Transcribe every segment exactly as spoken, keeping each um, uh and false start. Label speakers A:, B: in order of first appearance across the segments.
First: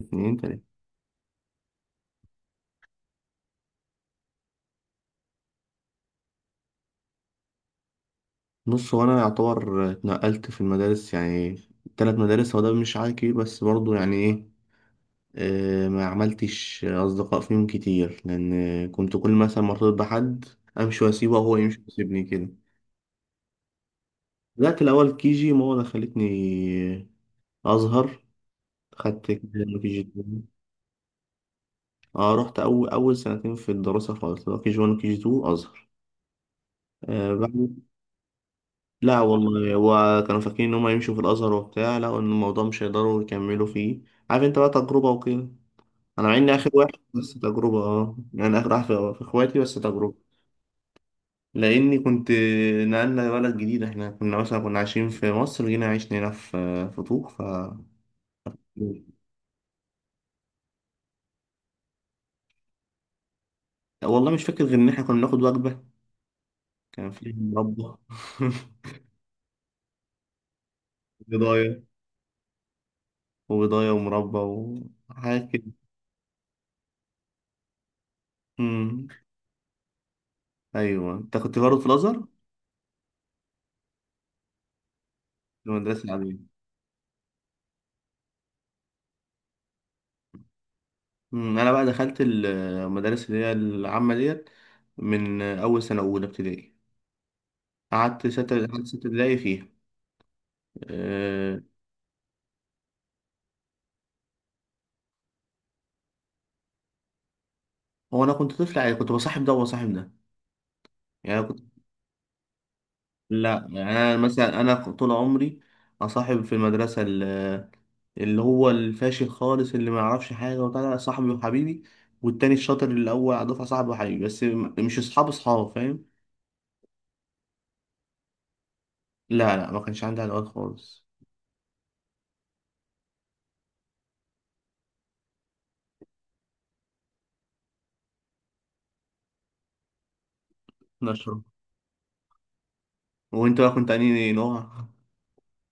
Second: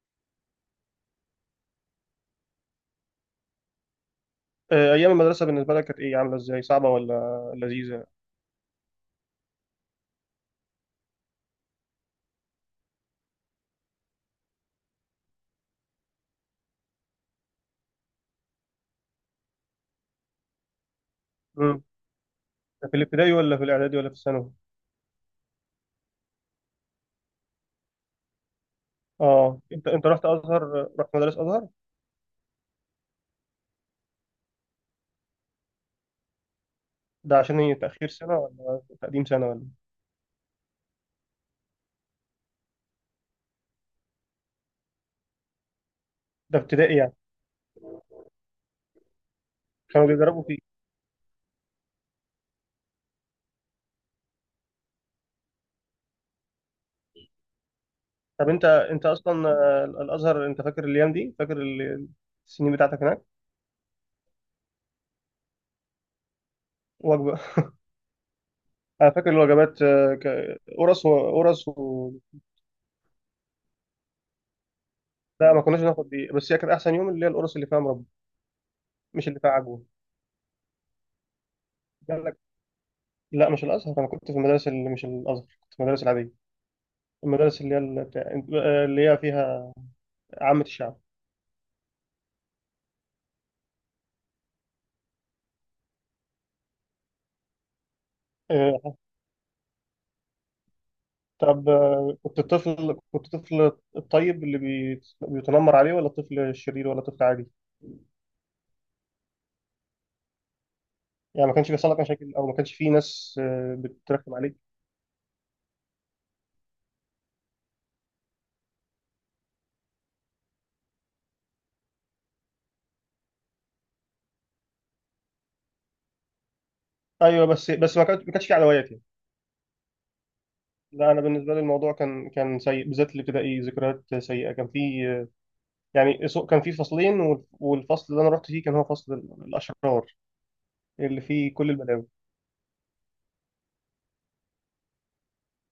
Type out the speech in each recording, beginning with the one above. A: اتنين تلاتة.
B: آه، ايام المدرسه بالنسبه لك كانت ايه؟ عامله ازاي؟ صعبه ولا لذيذه؟
A: بص، هو أنا يعتبر اتنقلت في المدارس، يعني تلات مدارس. هو ده مش عادي كبير، بس برضه يعني إيه. آه، ما عملتش أصدقاء فيهم كتير لأن كنت كل مثلا مرتبط بحد، أمشي وأسيبه وهو يمشي
B: امم
A: ويسيبني كده.
B: في الابتدائي ولا في الاعدادي ولا في الثانوي؟
A: بدأت الأول كيجي، ماما خلتني أظهر، خدت
B: اه، انت
A: كيجي
B: انت رحت
A: اتنين.
B: ازهر؟ رحت مدرسه ازهر؟
A: اه رحت أول أول سنتين في الدراسة خالص، اللي هو كيجي وان وكيجي تو أزهر. آه
B: ده عشان هي
A: بعد
B: تاخير سنه ولا
A: لا
B: تقديم سنه ولا؟
A: والله، هو كانوا فاكرين ان هم يمشوا في الازهر وبتاع، لقوا ان الموضوع مش هيقدروا يكملوا فيه. عارف انت بقى، تجربه وكده. انا مع اني
B: ده
A: اخر واحد
B: ابتدائي يعني؟
A: بس تجربه، اه يعني اخر واحد في في اخواتي، بس
B: كانوا
A: تجربه.
B: بيجربوا فيه؟
A: لاني كنت نقلنا بلد جديد، احنا كنا مثلا كنا عايشين في مصر، جينا عشنا هنا في في طوق. ف
B: طب انت انت اصلا، آه، الازهر انت فاكر الايام دي؟ فاكر ال- السنين بتاعتك هناك؟
A: والله مش فاكر غير ان احنا كنا بناخد وجبه كان فيها
B: وجبه.
A: مربى
B: انا فاكر الوجبات، آه، ك- قرص وقرص
A: بيضايه
B: و...
A: وبيضايه ومربى وحاجات
B: لا، ما
A: كده.
B: كناش ناخد دي، بس هي كانت احسن يوم اللي هي القرص اللي فيها مربى.
A: أمم.
B: مش اللي فيها عجوه.
A: ايوه، انت كنت برضه في
B: قال
A: الازهر.
B: لك؟ لا، مش الازهر، انا كنت في المدرسه اللي مش الازهر،
A: في
B: كنت في المدرسه
A: المدرسه
B: العاديه.
A: العاديه.
B: المدارس اللي هي اللي هي فيها عامة الشعب.
A: مم، انا بقى دخلت المدارس اللي هي العامه ديت من اول سنه اولى ابتدائي. قعدت ستة قعدت ستة
B: آه.
A: ابتدائي فيها. أه...
B: طب، آه، كنت الطفل، كنت الطفل الطيب اللي بي- بيتنمر عليه، ولا الطفل الشرير، ولا الطفل عادي؟
A: هو انا كنت طفل، يعني كنت بصاحب ده وبصاحب ده، يعني أنا
B: يعني ما
A: كنت
B: كانش بيحصل لك مشاكل، او ما كانش في ناس
A: لا
B: آه،
A: يعني انا،
B: بترخم عليك؟
A: مثلا انا طول عمري اصاحب في المدرسه ال- اللي هو الفاشل خالص، اللي ما يعرفش حاجه وبتاع، ده صاحبي وحبيبي. والتاني الشاطر اللي الاول على الدفعه، صاحبي وحبيبي، بس م- مش اصحاب اصحاب، فاهم.
B: ايوه، بس بس ما كانش ما كانش في عدوات يعني؟
A: لا لا، ما كانش عندي علاقات خالص.
B: لا، انا بالنسبه لي الموضوع كان كان سيء، بالذات الابتدائي ذكريات سيئه. كان في، آه، يعني سو- كان في فصلين وال- والفصل اللي انا رحت فيه كان هو فصل الاشرار اللي
A: نشره.
B: فيه كل البلاوي.
A: وانت بقى كنت انهي نوع؟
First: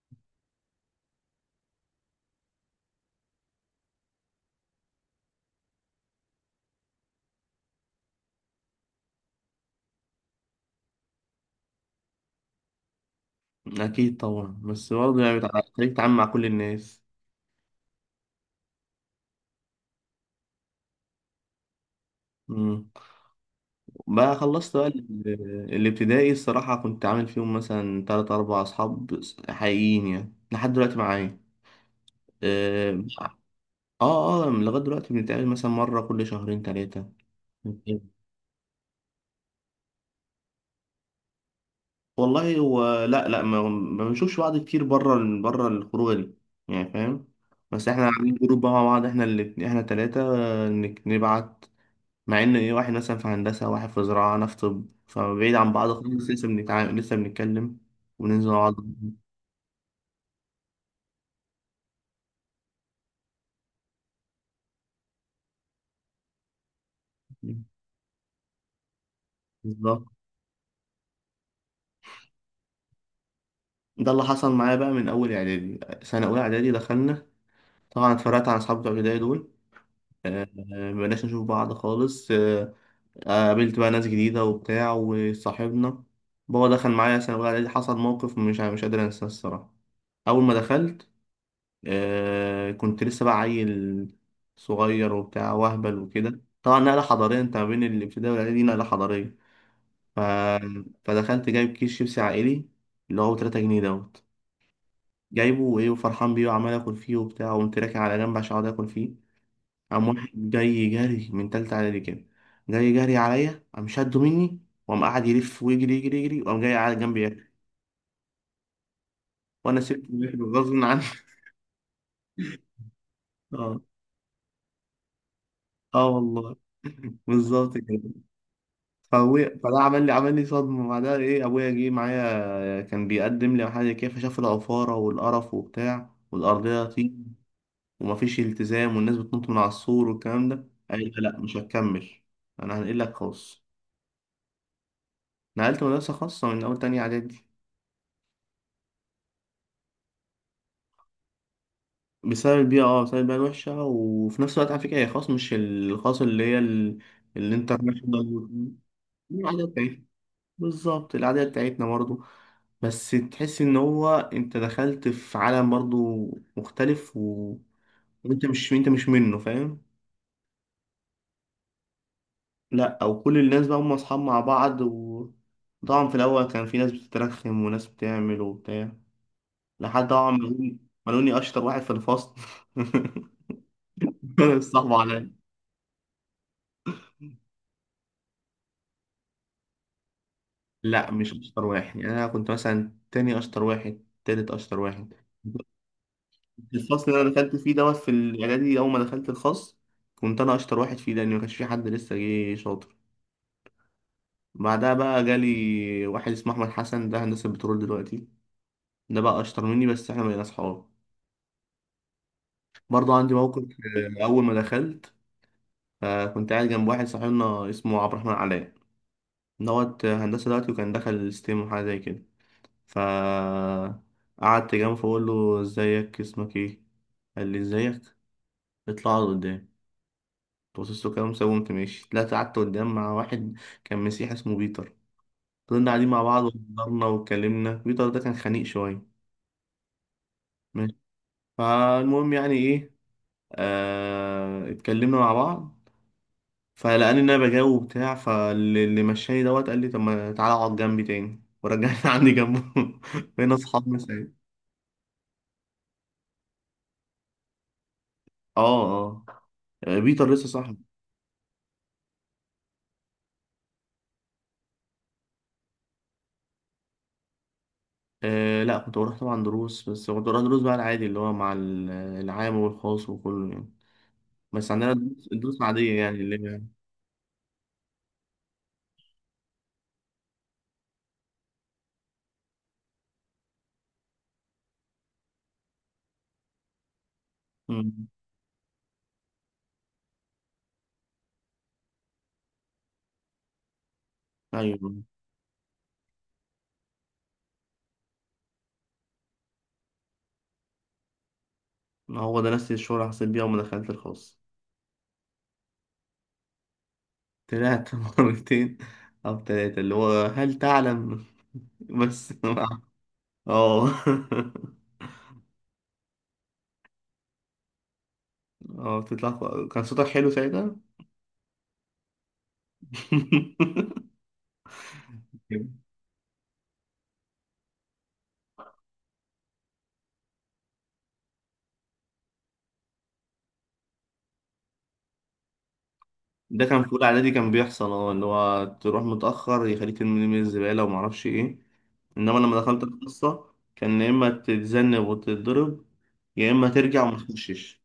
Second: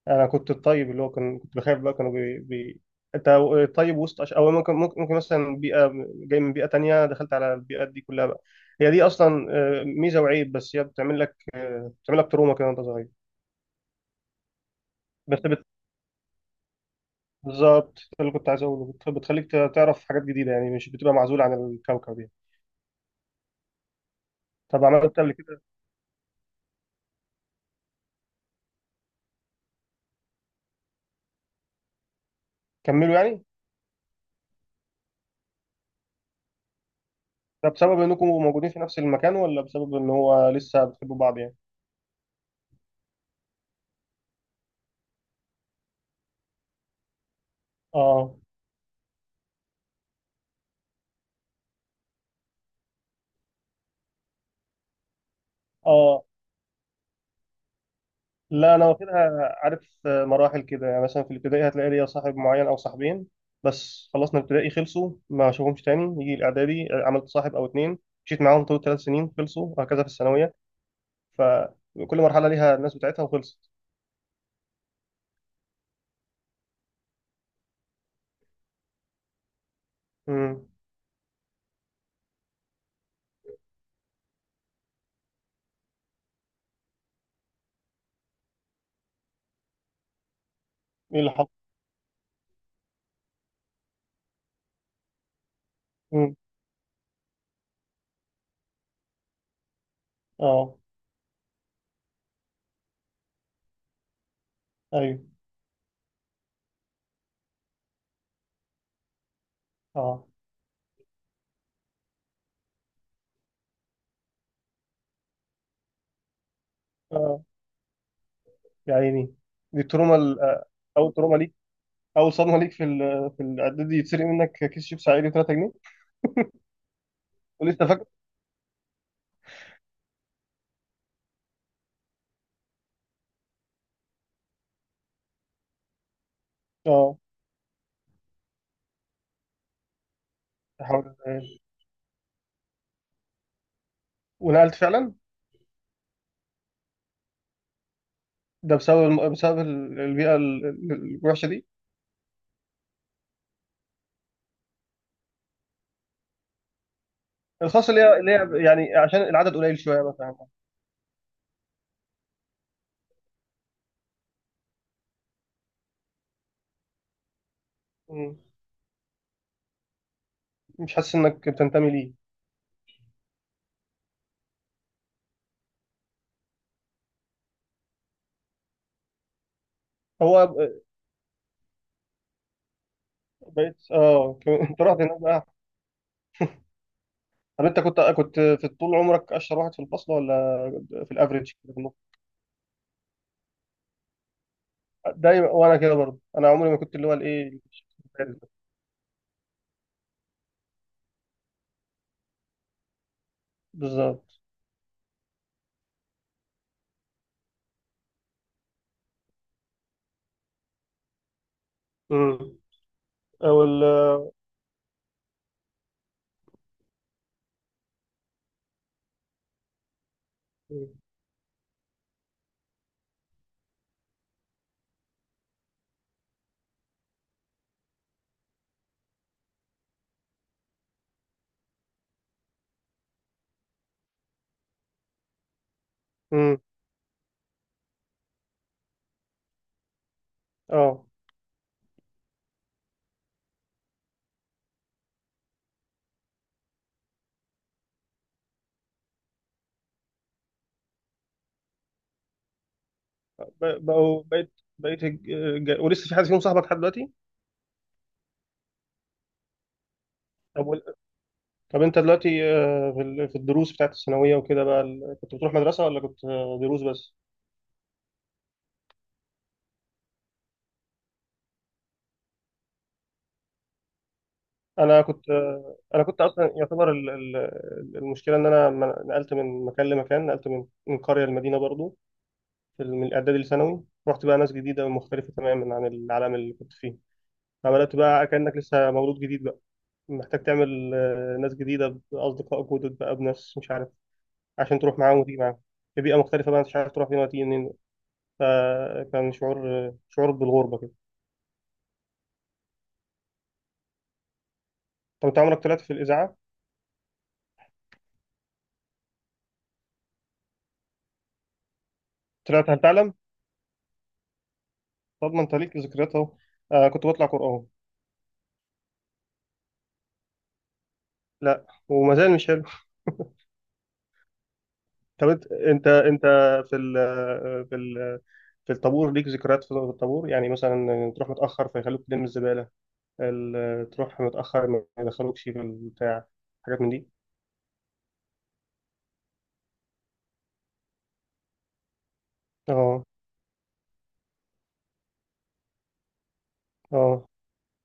B: انا كنت الطيب اللي هو كان كنت بخاف بقى، كانوا بي... بي... انت طيب وسط عش... او ممكن ممكن ممكن مثلا بيئه جاي من بيئه تانية دخلت على البيئات دي كلها بقى. هي دي اصلا، آه، ميزه وعيب، بس هي بتعمل لك، آه، بتعمل لك تروما كده وانت صغير.
A: أكيد طبعا، بس برضه يعني
B: بس
A: بتع-
B: بت...
A: خليك تتعامل مع كل الناس.
B: بالظبط ده اللي كنت عايز اقوله. بت... بتخليك ت- تعرف حاجات جديده، يعني مش بتبقى معزول عن الكوكب يعني.
A: مم. بقى خلصت
B: طب
A: بقى
B: عملت إيه
A: ال-
B: قبل كده؟
A: الابتدائي. الصراحة كنت عامل فيهم مثلا تلات أربع أصحاب حقيقيين يعني لحد دلوقتي معايا. اه.
B: كملوا يعني؟
A: اه. آه، لغاية دلوقتي بنتقابل مثلا مرة كل شهرين تلاتة.
B: ده بسبب انكم موجودين في نفس المكان، ولا بسبب ان هو لسه بتحبوا بعض يعني؟
A: والله، هو لا لا، ما ما بنشوفش بعض كتير، بره بره الخروجة دي، يعني فاهم. بس احنا عاملين
B: اه.
A: جروب بقى مع بعض احنا، اللي احنا تلاتة، آه، نك- نبعت. مع ان ايه، واحد مثلا في هندسه، واحد في زراعه، انا في طب، فبعيد عن بعض
B: اه.
A: خالص، لسه بنتعامل، لسه بنتكلم وننزل مع بعض.
B: لا انا واخدها عارف مراحل كده، يعني مثلا في الابتدائي هتلاقي ليا صاحب معين او صاحبين، بس خلصنا الابتدائي خلصوا ما اشوفهمش تاني، يجي الاعدادي عملت صاحب او اتنين مشيت معاهم طول ثلاث سنين خلصوا، وهكذا
A: بالظبط،
B: في الثانويه. فكل مرحله ليها الناس بتاعتها وخلصت.
A: ده اللي حصل معايا بقى من اول اعدادي. سنه اولى اعدادي دخلنا، طبعا اتفرقت عن اصحابي بتوع البدايه دول، آه،
B: امم.
A: آه، مبقناش نشوف بعض خالص. آه، آه، قابلت بقى ناس جديده وبتاع وصاحبنا. بابا دخل معايا سنه اولى اعدادي، حصل موقف مش مش قادر انساه الصراحه. اول ما دخلت،
B: ايه اللي حصل؟
A: آه كنت لسه بقى عيل صغير وبتاع وهبل
B: امم.
A: وكده، طبعا نقلة حضارية انت ما بين الابتدائي والاعدادي دي، نقلة حضارية. ف...
B: اه.
A: فدخلت جايب كيس شيبسي عائلي اللي هو ثلاثة جنيهات دوت،
B: ايوه.
A: جايبه وايه وفرحان بيه وعمال اكل فيه وبتاع، وقمت راكن على جنب عشان اقعد اكل فيه. قام
B: اه.
A: واحد جاي جري من تالتة اعدادي كده، جاي جري عليا، قام شده مني وقام قاعد يلف ويجري يجري يجري، وقام جاي قاعد جنبي
B: اه،
A: ياكل
B: يا عيني.
A: وانا
B: دي
A: سبت
B: التروما
A: الواحد
B: ال- آه،
A: غصب عني.
B: اول تروما ليك، اول صدمه ليك في ال- في
A: اه،
B: الاعدادي، يتسرق منك كيس شيبس عادي تلاته جنيه.
A: اه والله. بالظبط
B: ولسه فاكر.
A: كده. فابويا، فده عمل لي عمل لي صدمه بعدها، ايه، ابويا جه معايا كان بيقدم لي حاجه كده، فشاف العفاره والقرف وبتاع والارضيه
B: اه.
A: طين ومفيش التزام والناس بتنط من على السور والكلام ده،
B: يا
A: قال
B: حول
A: لي لا،
B: الله.
A: مش هتكمل، انا هنقلك خاص.
B: ونقلت فعلا؟
A: نقلت مدرسه خاصه من اول تانية اعدادي.
B: ده بسبب الم... بسبب ال- البيئة ال- ال- الوحشة دي؟
A: بسبب البيئه اه بسبب البيئه الوحشه، وفي نفس الوقت على فكره هي خاص، مش الخاص اللي هي ال-
B: الخاصة اللي هي اللي
A: الانترناشونال،
B: هي، يعني عشان العدد
A: العاديه
B: قليل شوية
A: بتاعتنا.
B: مثلا؟
A: بالظبط، العاديه بتاعتنا برضه، بس تحس ان هو انت دخلت في عالم برضو مختلف و...
B: مم.
A: وانت مش انت مش منه، فاهم.
B: مش حاسس انك بتنتمي ليه؟
A: لا، او كل الناس بقى هم اصحاب مع بعض، و طبعا في الاول كان في ناس بتترخم وناس بتعمل وبتاع، لحد طبعا ما
B: هو
A: لقوني
B: ب-
A: ما لقوني اشطر واحد في الفصل.
B: بقيت اه. انت
A: صعب
B: رحت هناك
A: عليا.
B: بقى. طب انت كنت كنت في طول عمرك اشطر واحد في الفصل، ولا
A: لا
B: في
A: مش
B: الافريج
A: اشطر
B: كده في النص؟
A: واحد، يعني انا كنت مثلا تاني اشطر واحد، تالت اشطر واحد.
B: دايما وانا كده برضه، انا عمري
A: في
B: ما كنت اللي
A: الفصل
B: هو
A: اللي انا دخلت
B: الايه.
A: فيه دوت، في الاعدادي اول ما دخلت الخاص، كنت انا اشطر واحد فيه لان ما كانش في حد لسه جه شاطر.
B: بالظبط.
A: بعدها بقى جالي واحد اسمه احمد حسن، ده هندسه بترول دلوقتي، ده بقى اشطر مني، بس احنا بقينا اصحاب.
B: مم.
A: برضه عندي
B: او
A: موقف.
B: ال.
A: آه، اول ما دخلت، آه، كنت قاعد جنب واحد صاحبنا اسمه عبد الرحمن علاء دوت، آه، هندسه دلوقتي وكان دخل ستيم وحاجه زي كده. ف قعدت جنبه، فبقول له ازيك، اسمك ايه، قال لي ازيك، اطلع اقعد قدام. بصيت له كده مسوي، وقمت ماشي، طلعت قعدت قدام مع واحد كان مسيحي اسمه بيتر. فضلنا قاعدين مع بعض
B: امم.
A: وهزرنا واتكلمنا، بيتر ده كان خنيق شويه،
B: اه.
A: فالمهم، يعني ايه، آه اتكلمنا مع بعض، فلقاني ان انا بجاوب وبتاع، فاللي مشاني دوت قال لي طب ما تعالى اقعد جنبي تاني، ورجعني عندي جنبه، بقينا
B: ب-
A: اصحاب من
B: بقوا
A: ساعتها.
B: بقيت بقيت الج- ج- ولسه في حد فيهم صاحبك لحد دلوقتي؟
A: اه، اه بيتر لسه صاحبي.
B: طب، طب انت دلوقتي، آه، في ال- في الدروس بتاعت الثانويه وكده بقى، ال- كنت بتروح مدرسه ولا كنت، آه، دروس بس؟
A: آه لا، كنت بروح طبعا دروس، بس كنت بروح دروس بقى العادي اللي هو مع ال- العام والخاص وكله، يعني بس عندنا
B: انا
A: دروس
B: كنت،
A: الدروس
B: آه،
A: العادية
B: انا
A: يعني
B: كنت
A: اللي
B: اصلا
A: هي.
B: يعتبر ال- ال- المشكله ان انا ما- نقلت من مكان لمكان، نقلت من من قريه لمدينه برضو. في ال- من الاعدادي لثانوي، رحت بقى ناس جديده ومختلفه تماما عن العالم اللي كنت فيه. فبدات
A: مم.
B: بقى كانك لسه مولود جديد بقى، محتاج تعمل، آه، ناس جديده، باصدقاء جدد بقى، بناس مش عارف عشان
A: ايوه،
B: تروح معاهم وتيجي معاهم. في بيئه مختلفه بقى، انت مش عارف تروح فين وتيجي منين. فكان شعور، شعور بالغربه كده.
A: هو ده نفس الشغل اللي حسيت بيها وما دخلت الخاص.
B: طب انت عمرك طلعت في الاذاعه؟
A: طلعت مرتين أو تلاتة، اللي هو هل تعلم. بس.
B: طلعت هل تعلم؟
A: اه.
B: طب ما انت ليك ذكريات اهو. آه كنت بطلع قران.
A: اه بتطلع، ف- كان صوتك حلو ساعتها.
B: لا وما زال مش حلو. طب انت انت انت في ال في ال في الطابور ليك ذكريات؟ في الطابور يعني مثلا تروح متاخر فيخلوك تلم الزباله، ال- تروح متاخر ما يدخلوكش في البتاع،
A: ده
B: حاجات
A: كان
B: من
A: في أولى
B: دي؟
A: إعدادي، كان بيحصل اه اللي هو تروح متأخر يخليك ترمي من الزبالة ومعرفش إيه. إنما لما دخلت
B: اه.
A: القصة كان يا إما تتذنب وتتضرب، يا إما ترجع وما
B: اه،
A: تخشش.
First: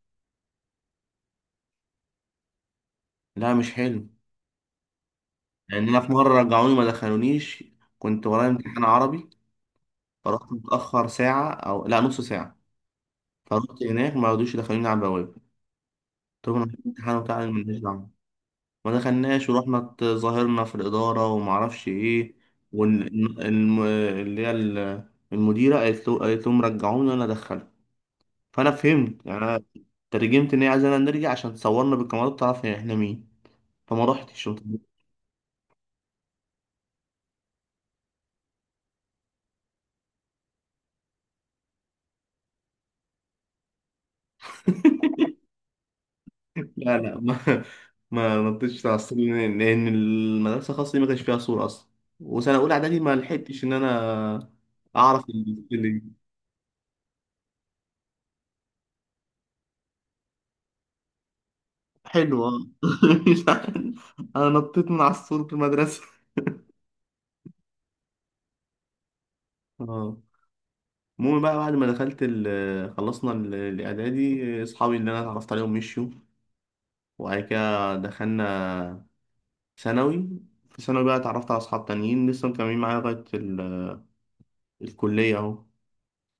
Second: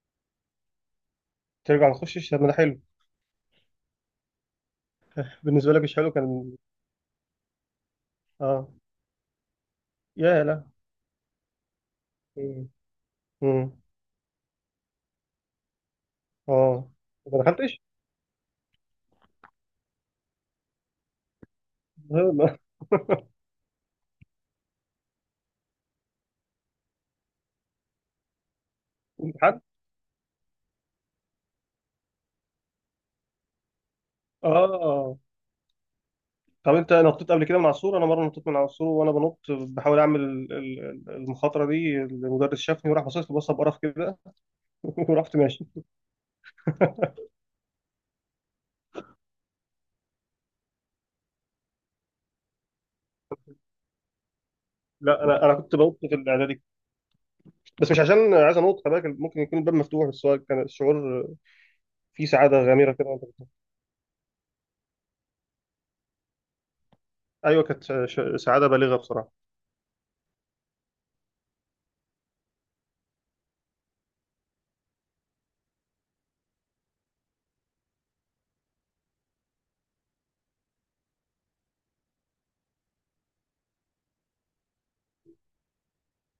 B: ترجع ما تخشش؟ طب ما ده حلو.
A: لا مش حلو.
B: بالنسبه لك
A: لأن
B: مش
A: أنا
B: حلو
A: في مرة
B: كان؟
A: رجعوني ما دخلونيش، كنت ورايا
B: اه،
A: امتحان عربي،
B: يا
A: فرحت
B: لا.
A: متأخر ساعة، أو لا نص ساعة.
B: امم.
A: فرحت هناك ما رضوش يدخلوني على البوابة، طب أنا في
B: اه.
A: امتحان
B: ما
A: وبتاع، أنا ماليش
B: دخلتش؟
A: دعوة. ما دخلناش، ورحنا اتظاهرنا في الإدارة ومعرفش إيه، واللي هي ال- المديرة، قالت له قالت لهم رجعوني وأنا أدخله. فأنا فهمت يعني،
B: امتحان؟
A: أنا ترجمت إن هي عايزانا نرجع عشان تصورنا بالكاميرات تعرف إحنا مين، فما رحتش، قلت لهم
B: اه. طب انت نطيت قبل كده من على السور؟ انا مره نطيت من على السور، وانا بنط بحاول اعمل ال- ال- المخاطره دي، المدرس شافني وراح باصص لي بصه بقرف كده. ورحت ماشي.
A: لا. لا ما ما نطيتش على الصورة، لأن لأن المدرسة الخاصة دي ما كانش فيها صورة أصلا، وسنة أولى إعدادي ما لحقتش إن أنا أعرف.
B: لا، انا انا كنت بنط في الاعدادي، بس مش عشان عايز انط، خلي بالك ممكن يكون الباب مفتوح، بس هو كان الشعور فيه
A: حلو اه.
B: سعاده غامره كده وانت
A: مش
B: بتنط.
A: عارف. انا نطيت من على السور في المدرسه.
B: ايوه، كانت ش- سعاده بالغه بصراحه.
A: اه. المهم بقى، بعد ما دخلت ال خلصنا ال- الاعدادي، اصحابي اللي انا اتعرفت عليهم مشيوا، وبعد كده دخلنا ثانوي. في ثانوي بقى اتعرفت على اصحاب تانيين لسه مكملين معايا لغايه ال- الكليه اهو،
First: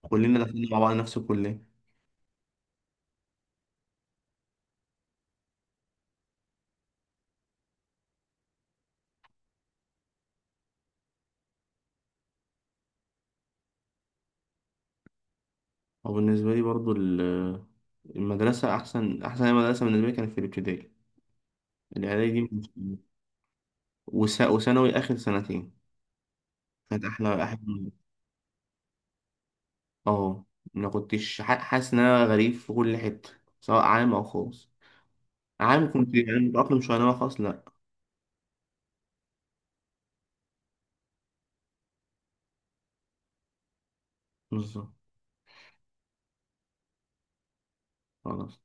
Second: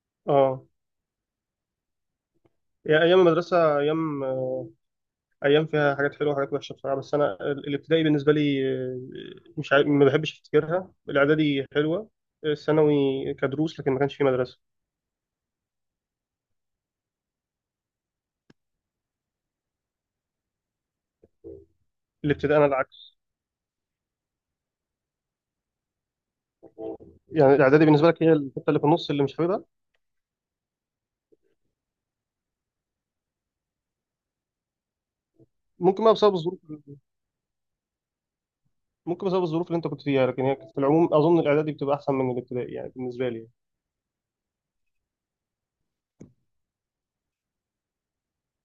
A: كلنا
B: اه.
A: داخلين مع بعض نفس الكليه.
B: يا- ايام المدرسه ايام، ايام فيها حاجات حلوه وحاجات وحشه بصراحه. بس انا ال- الابتدائي بالنسبه لي، آه، مش عارف، ما بحبش افتكرها. الاعدادي حلوه. الثانوي كدروس، لكن ما كانش في مدرسه.
A: وبالنسبه لي برضو، ال- المدرسه، احسن احسن مدرسه بالنسبه لي كانت في الابتدائي، الاعدادي دي
B: الابتدائي انا
A: مش-
B: العكس.
A: وس- وثانوي اخر سنتين كانت احلى
B: يعني الاعدادي
A: احلى.
B: بالنسبه لك هي الحته اللي في النص اللي مش حاببها؟
A: اه، ما كنتش ح- حاسس ان انا غريب في كل حته، سواء عام او خاص، عام
B: ممكن بقى
A: كنت
B: بسبب
A: يعني
B: الظروف،
A: متأقلم شويه، انما خاص لا.
B: ممكن بسبب الظروف اللي انت كنت فيها، لكن هي في العموم اظن الاعدادي بتبقى احسن من الابتدائي يعني بالنسبه لي.
A: بالظبط، خلاص.